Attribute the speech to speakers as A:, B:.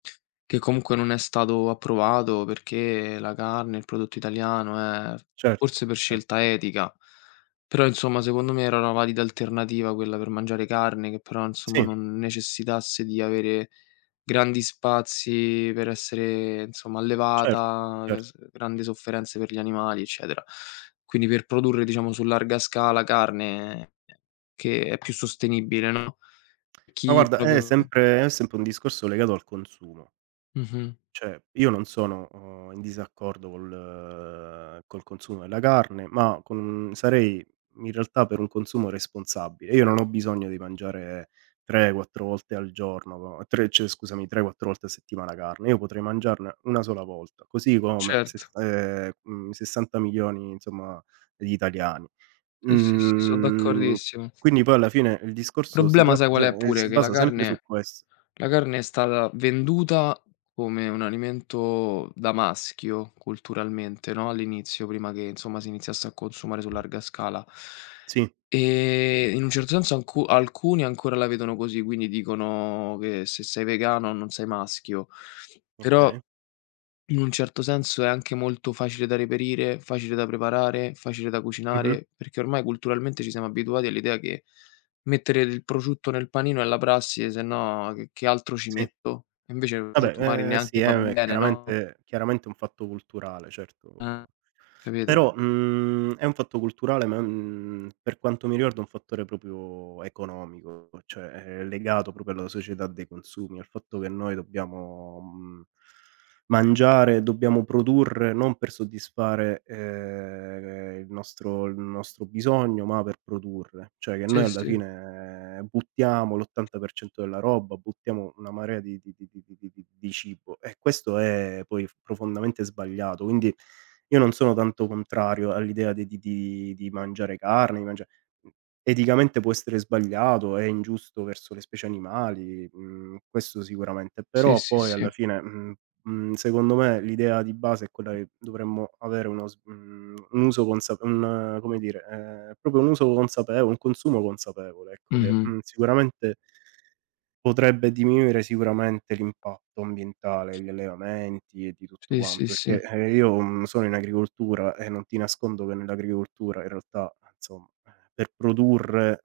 A: Che comunque non è stato approvato perché la carne, il prodotto italiano è
B: Certo,
A: forse per
B: ver
A: scelta etica, però insomma secondo me era la valida alternativa quella per mangiare carne, che però insomma
B: Sì.
A: non necessitasse di avere grandi spazi per essere insomma
B: Cer
A: allevata, e
B: cer
A: s ehm, grandi sofferenze per gli animali eccetera. Quindi per produrre diciamo su larga scala carne che è più sostenibile, no?
B: Ma
A: Chi
B: guarda è
A: proprio
B: sempre è sempre un discorso legato al consumo.
A: Mh-mh.
B: Cioè io non sono, uhm, in disaccordo col col consumo della carne, ma con sarei in realtà per un consumo responsabile. Io non ho bisogno di mangiare 3, 4 volte al giorno, tre cioè scusami 3, 4 volte a settimana carne, io potrei mangiarne 1 sola volta, così come sess
A: Certo.
B: ehm, mhmm, 60.000.000 insomma di italiani.
A: Sì, sì, sì, son
B: Mhmm,
A: d'accordissimo.
B: quindi poi alla fine il
A: Il
B: discorso si
A: problema
B: tratta
A: sai qual è
B: se
A: pure:
B: si
A: che la
B: basa sempre su
A: carne
B: ques
A: la carne è stalla venduta come un alimento da maschio culturalmente, no, all'inizio prima che insomma si iniziasse a consumare su larga scala.
B: Sì.
A: E in un certo senso alcu alcuni ancora la vedono così, quindi dicono che se sei vegano non sei maschio; però
B: Okay.
A: in un certo senso è anche molto facile da reperire, facile da preparare, facile da
B: Mh-mh.
A: cucinare, perché ormai culturalmente ci siamo abituati all'idea che mettere il prosciutto nel panino è la prassi sennò che che altro ci
B: Sì.
A: metto? E invece il prosciutto magari
B: Vabbè, ehm, sì
A: neanche fa
B: è mhmm, è
A: bene, no?
B: chiaramente chiaramente un fatto culturale
A: Eh,
B: certo.
A: capito?
B: Però, mhmm, è un fatto culturale ma, mhmm, per quanto mi riguarda è un fattore proprio economico, cioè è legato proprio alla società dei consumi, al fatto che noi dobbiamo, mhmm, mangiare, dobbiamo produrre non per soddisfare, ehm, il nostro il nostro bisogno, ma per produrre. Cioè che noi
A: Sì
B: alla
A: sì.
B: fine buttiamo l'80% della roba, buttiamo una marea di di di di di di di di cibo e questo è poi profondamente sbagliato. Quindi, io non sono tanto contrario all'idea di di di di mangiare carne, di mangiare mhmm, eticamente può essere sbagliato, è ingiusto verso le specie animali, mhmm, questo sicuramente.
A: Sì,
B: Però
A: sì,
B: poi alla
A: sì.
B: fine, mhmm mhmm secondo me l'idea di base è quella che dovremmo avere uno s mhmm, un uso consap un come dire, ehm, proprio un uso consapevole, un consumo consapevole ecco, che,
A: Mh-mh.
B: mhmm, sicuramente potrebbe diminuire sicuramente l'impatto ambientale, gli allevamenti e di tutto
A: Sì, sì,
B: quanto,
A: sì.
B: perché eh, io, mhmm, sono in agricoltura e non ti nascondo che nell'agricoltura in realtà insomma, per produrre